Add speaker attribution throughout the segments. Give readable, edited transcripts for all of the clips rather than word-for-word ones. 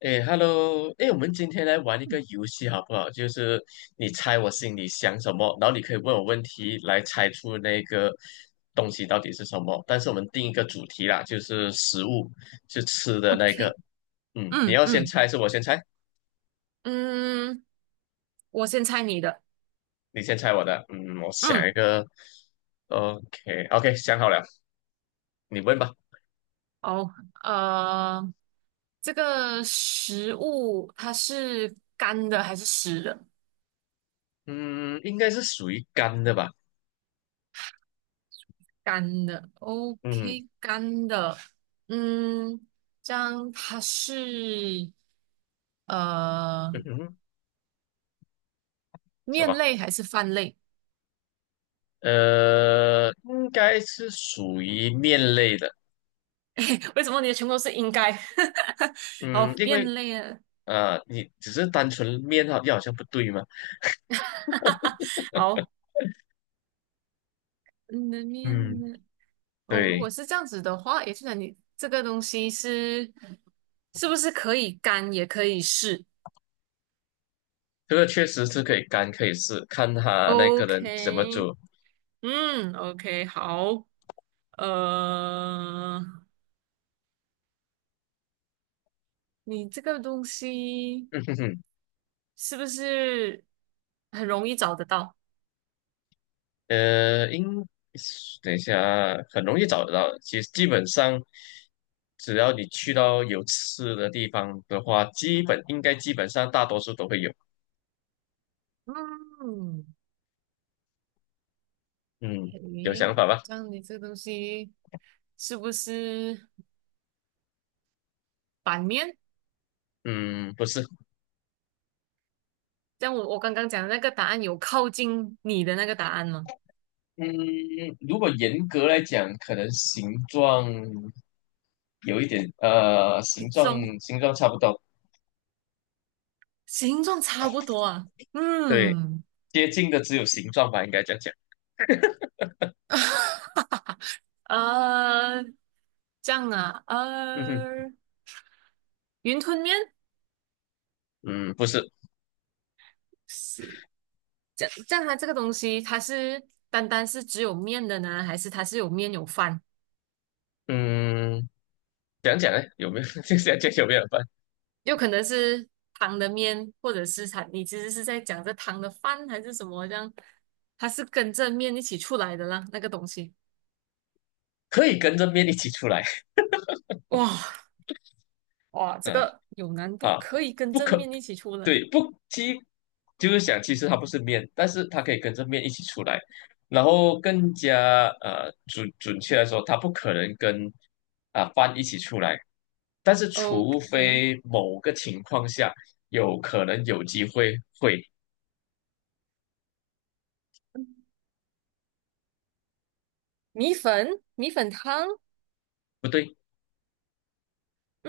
Speaker 1: 哎，Hello，哎，我们今天来玩一个游戏好不好？就是你猜我心里想什么，然后你可以问我问题来猜出那个东西到底是什么。但是我们定一个主题啦，就是食物，是吃的那个。
Speaker 2: OK，
Speaker 1: 嗯，你
Speaker 2: 嗯
Speaker 1: 要先
Speaker 2: 嗯
Speaker 1: 猜，是我先猜，
Speaker 2: 嗯，我先猜你的。
Speaker 1: 你先猜我的。嗯，我想
Speaker 2: 嗯，
Speaker 1: 一个。OK，OK，想好了，你问吧。
Speaker 2: 哦，呃，这个食物它是干的还是湿的？
Speaker 1: 嗯，应该是属于干的吧？
Speaker 2: 干的。
Speaker 1: 嗯，
Speaker 2: OK，干的。嗯，这样它是
Speaker 1: 嗯
Speaker 2: 呃
Speaker 1: 哼，什
Speaker 2: 面
Speaker 1: 么？
Speaker 2: 类还是饭类？
Speaker 1: 应该是属于面类的。
Speaker 2: 为什么你的全部都是应该？
Speaker 1: 嗯，
Speaker 2: 好，
Speaker 1: 因
Speaker 2: 面
Speaker 1: 为
Speaker 2: 类啊。
Speaker 1: 你只是单纯面好像不对嘛。
Speaker 2: 好，你的面，
Speaker 1: 嗯，
Speaker 2: 呢？哦，如
Speaker 1: 对，
Speaker 2: 果是这样子的话，也就是你这个东西是是不是可以干也可以湿
Speaker 1: 这个确实是可以干，可以试，看他那个人怎么
Speaker 2: ？OK，
Speaker 1: 做。
Speaker 2: 嗯，OK，好，呃，你这个东西
Speaker 1: 嗯哼哼，
Speaker 2: 是不是很容易找得到？
Speaker 1: 呃，应等一下啊很容易找得到。其实基本上，只要你去到有吃的地方的话，基本上大多数都会有。
Speaker 2: 嗯，
Speaker 1: 嗯，有想
Speaker 2: 诶，
Speaker 1: 法吧？
Speaker 2: 这样你这个东西是不是版面？
Speaker 1: 嗯，不是。
Speaker 2: 这样我刚刚讲的那个答案有靠近你的那个答案吗？
Speaker 1: 嗯，如果严格来讲，可能形状有一点，
Speaker 2: 形状
Speaker 1: 形状差不多，
Speaker 2: 形状差不多啊。
Speaker 1: 对，
Speaker 2: 嗯，
Speaker 1: 接近的只有形状吧，应该这样讲。
Speaker 2: 呃，这样啊，
Speaker 1: 嗯哼，
Speaker 2: 呃，云吞面，
Speaker 1: 嗯，不是，
Speaker 2: 这样它这个东西，它是单单是只有面的呢，还是它是有面有饭？
Speaker 1: 嗯，讲讲呢，有没有？就想讲有没有办？法
Speaker 2: 有可能是汤的面，或者是它，你其实是在讲这汤的饭还是什么？这样，它是跟着面一起出来的啦，那个东西。
Speaker 1: 可以跟着面一起出来，
Speaker 2: 哇，哇，这
Speaker 1: 嗯
Speaker 2: 个有难度，
Speaker 1: 啊，
Speaker 2: 可以跟
Speaker 1: 不
Speaker 2: 着
Speaker 1: 可，
Speaker 2: 面一起出来。
Speaker 1: 对，不，其就是想，其实它不是面，但是它可以跟着面一起出来，然后更加准确来说，它不可能跟啊、饭一起出来。但是除
Speaker 2: OK，
Speaker 1: 非某个情况下有可能有机会会，
Speaker 2: 米粉，米粉汤，
Speaker 1: 不对，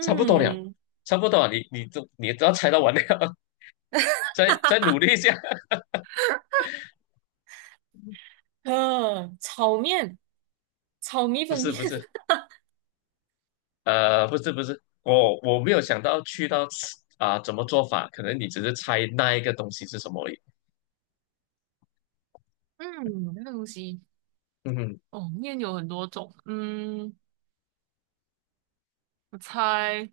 Speaker 1: 差不多了，差不多了，你都要猜到完了，再努力一下。
Speaker 2: 呃，炒面。炒米
Speaker 1: 不
Speaker 2: 粉
Speaker 1: 是
Speaker 2: 面，
Speaker 1: 不是，不是不是，我没有想到去到啊、怎么做法，可能你只是猜那一个东西是什么而已。
Speaker 2: 嗯，那个东西
Speaker 1: 嗯哼
Speaker 2: 哦，面有很多种，嗯，我猜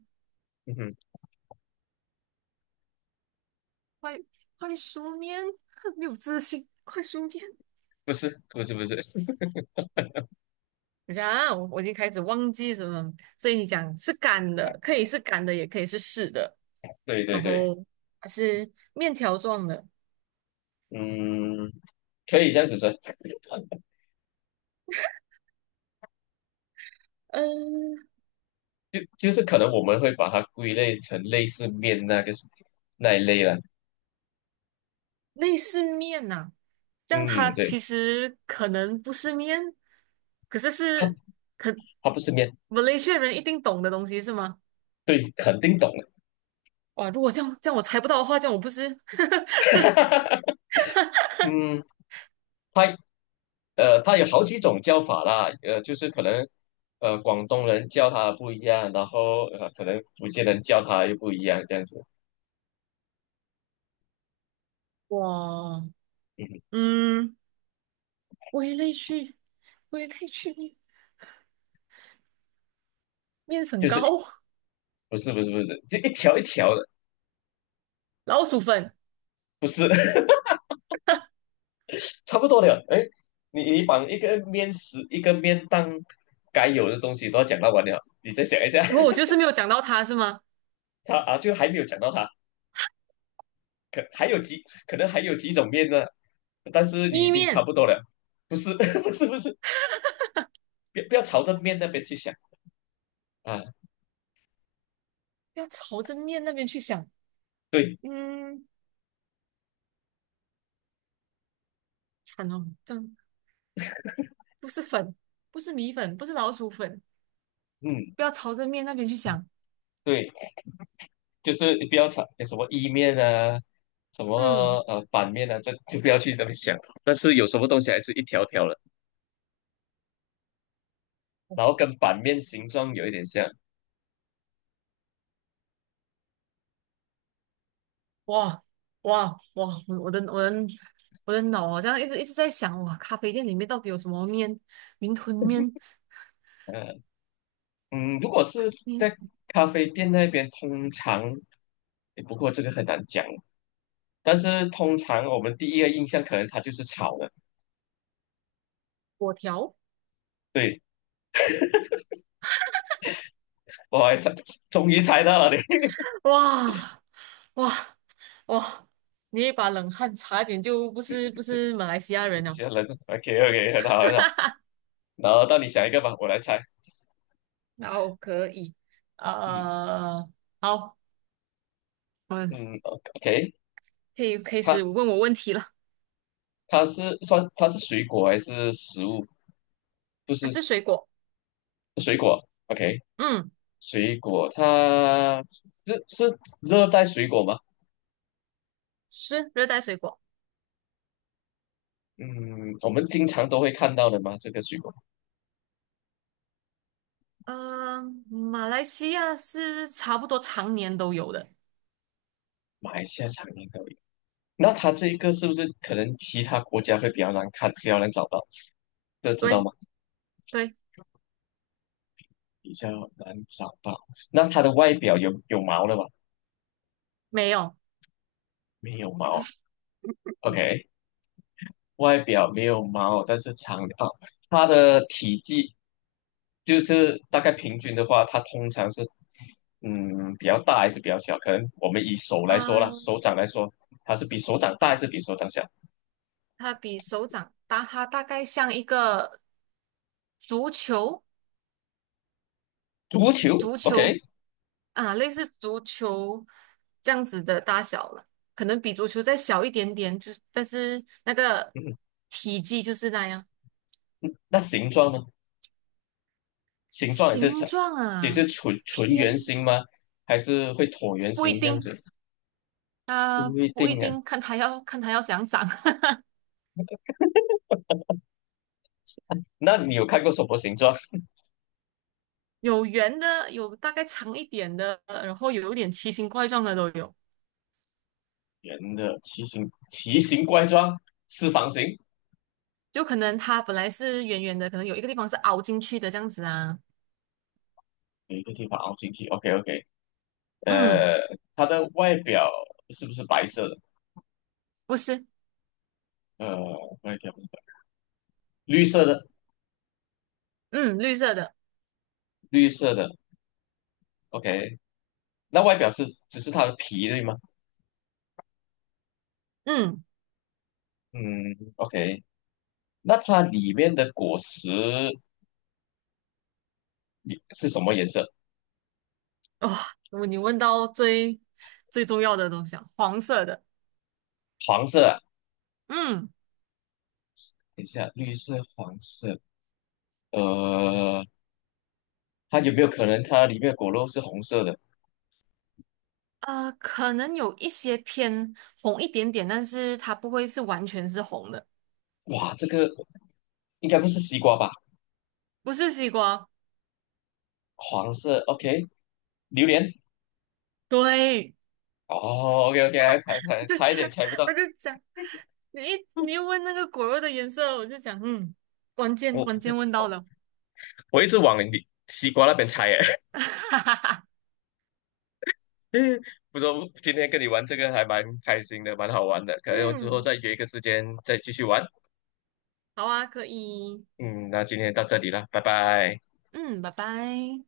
Speaker 1: 嗯哼，
Speaker 2: 快快熟面，没有自信，快熟面，
Speaker 1: 不是不是不是，
Speaker 2: 等一下啊，我已经开始忘记什么，所以你讲是干的，可以是干的，也可以是湿的，
Speaker 1: 对对
Speaker 2: 然
Speaker 1: 对，
Speaker 2: 后还是面条状的，
Speaker 1: 嗯，可以这样子说，
Speaker 2: 嗯，
Speaker 1: 就是可能我们会把它归类成类似面那个那一类了。
Speaker 2: 类似面呐、这样它
Speaker 1: 嗯，对。
Speaker 2: 其实可能不是面，可是
Speaker 1: 他
Speaker 2: 是可
Speaker 1: 他不是面，
Speaker 2: Malaysia 人一定懂的东西是吗？
Speaker 1: 对，肯定懂了。
Speaker 2: 哇，如果这样我猜不到的话，这样我不是
Speaker 1: 嗯，他他有好几种叫法啦，就是可能广东人叫他不一样，然后可能福建人叫他又不一样，这样子。
Speaker 2: 哇，
Speaker 1: 嗯，
Speaker 2: 嗯，微类去微类去面，面粉
Speaker 1: 就是
Speaker 2: 糕，
Speaker 1: 不是不是不是，就一条一条的，
Speaker 2: 老鼠粉。
Speaker 1: 不是 差不多的。哎，你你把一个面食一个面当该有的东西都要讲到完了，你再想一下，
Speaker 2: 然后我就是没有讲到它是吗？
Speaker 1: 他啊就还没有讲到他。可能还有几种面呢，但是你已
Speaker 2: 意
Speaker 1: 经差
Speaker 2: 面，
Speaker 1: 不多了，不是 不是不是，不要不要朝着面那边去想啊，
Speaker 2: 不要朝着面那边去想。
Speaker 1: 对，
Speaker 2: 嗯，惨哦，这样不是粉，不是米粉，不是老鼠粉，
Speaker 1: 嗯
Speaker 2: 不要朝着面那边去想。
Speaker 1: 对，就是你不要朝什么意面啊，什么
Speaker 2: 嗯，
Speaker 1: 板面啊，这就不要去那边想，但是有什么东西还是一条条的，然后跟板面形状有一点像，
Speaker 2: 哇，哇，哇，我的我的脑好像一直在想，哇，咖啡店里面到底有什么面？云吞面、
Speaker 1: 嗯、嗯，如果是在
Speaker 2: 面，
Speaker 1: 咖啡店那边，通常，诶不过这个很难讲，但是通常我们第一个印象可能它就是炒的，
Speaker 2: 粿条，
Speaker 1: 对。我还猜，终于猜到了你，
Speaker 2: 哇。哇，哇，你一把冷汗，差点就不
Speaker 1: 这
Speaker 2: 是马来西亚人了。
Speaker 1: 些人，OK OK，很好很好。然后到你想一个吧，我来猜。
Speaker 2: 然后可以，
Speaker 1: 嗯
Speaker 2: 呃，好，我们
Speaker 1: 嗯，OK，
Speaker 2: 可以开始
Speaker 1: 它
Speaker 2: 问我问题了。
Speaker 1: 它是算它是水果还是食物？不是
Speaker 2: 还是水果？
Speaker 1: 水果，OK，
Speaker 2: 嗯，
Speaker 1: 水果它是热带水果吗？
Speaker 2: 是热带水果。
Speaker 1: 嗯，我们经常都会看到的吗？这个水果，
Speaker 2: 呃，马来西亚是差不多常年都有的。
Speaker 1: 马来西亚常年都有。那它这一个是不是可能其他国家会比较难看，比较难找到？这知道
Speaker 2: 对
Speaker 1: 吗？
Speaker 2: 对，
Speaker 1: 比较难找到。那它的外表有毛了吧？
Speaker 2: 没有。
Speaker 1: 没有毛，OK，外表没有毛，但是长啊，哦它的体积就是大概平均的话，它通常是嗯比较大还是比较小？可能我们以手来说啦，
Speaker 2: 呃
Speaker 1: 手掌来说，它是比手掌大还
Speaker 2: 啊，
Speaker 1: 是比手掌小？
Speaker 2: 它比手掌大，它大概像一个足球，
Speaker 1: 足球
Speaker 2: 足
Speaker 1: ，OK，
Speaker 2: 球啊，类似足球这样子的大小了，可能比足球再小一点点，就是但是那个
Speaker 1: 嗯，
Speaker 2: 体积就是那样。
Speaker 1: 那形状呢？形状也是
Speaker 2: 形
Speaker 1: 呈，
Speaker 2: 状
Speaker 1: 也
Speaker 2: 啊，
Speaker 1: 是纯纯圆
Speaker 2: 偏
Speaker 1: 形吗？还是会椭圆
Speaker 2: 不一
Speaker 1: 形这样
Speaker 2: 定，
Speaker 1: 子？
Speaker 2: 啊、
Speaker 1: 不一
Speaker 2: 不一
Speaker 1: 定啊。
Speaker 2: 定，看它要怎样长。
Speaker 1: 那你有看过什么形状？
Speaker 2: 有圆的，有大概长一点的，然后有一点奇形怪状的都有。
Speaker 1: 圆的，奇形怪状，四方形，
Speaker 2: 就可能它本来是圆圆的，可能有一个地方是凹进去的这样子啊。
Speaker 1: 有一个地方凹进去。OK OK，
Speaker 2: 嗯，
Speaker 1: 呃，它的外表是不是白色的？
Speaker 2: 不是，
Speaker 1: 呃，外表不是绿色的，
Speaker 2: 嗯，绿色的，
Speaker 1: 绿色的。OK，那外表是只是它的皮对吗？
Speaker 2: 嗯。
Speaker 1: 嗯，OK，那它里面的果实你是什么颜色？
Speaker 2: 哇、哦，你问到最重要的东西啊，黄色的，
Speaker 1: 黄色啊？
Speaker 2: 嗯，
Speaker 1: 等一下，绿色、黄色，呃，它有没有可能它里面的果肉是红色的？
Speaker 2: 呃，可能有一些偏红一点点，但是它不会是完全是红的，
Speaker 1: 哇，这个应该不是西瓜吧？
Speaker 2: 不是西瓜。
Speaker 1: 黄色，OK，榴莲。
Speaker 2: 对，
Speaker 1: 哦，OK OK，还猜 猜
Speaker 2: 我就
Speaker 1: 差一点
Speaker 2: 讲，
Speaker 1: 猜不到，
Speaker 2: 我就讲，你一问那个果肉的颜色，我就讲，嗯，关键
Speaker 1: 我
Speaker 2: 问到了，
Speaker 1: 我一直往你西瓜那边猜耶。
Speaker 2: 哈哈哈，
Speaker 1: 不过今天跟你玩这个还蛮开心的，蛮好玩的，可能我之后
Speaker 2: 嗯，
Speaker 1: 再约一个时间再继续玩。
Speaker 2: 好啊，可以，
Speaker 1: 嗯，那今天到这里了，拜拜。
Speaker 2: 嗯，拜拜。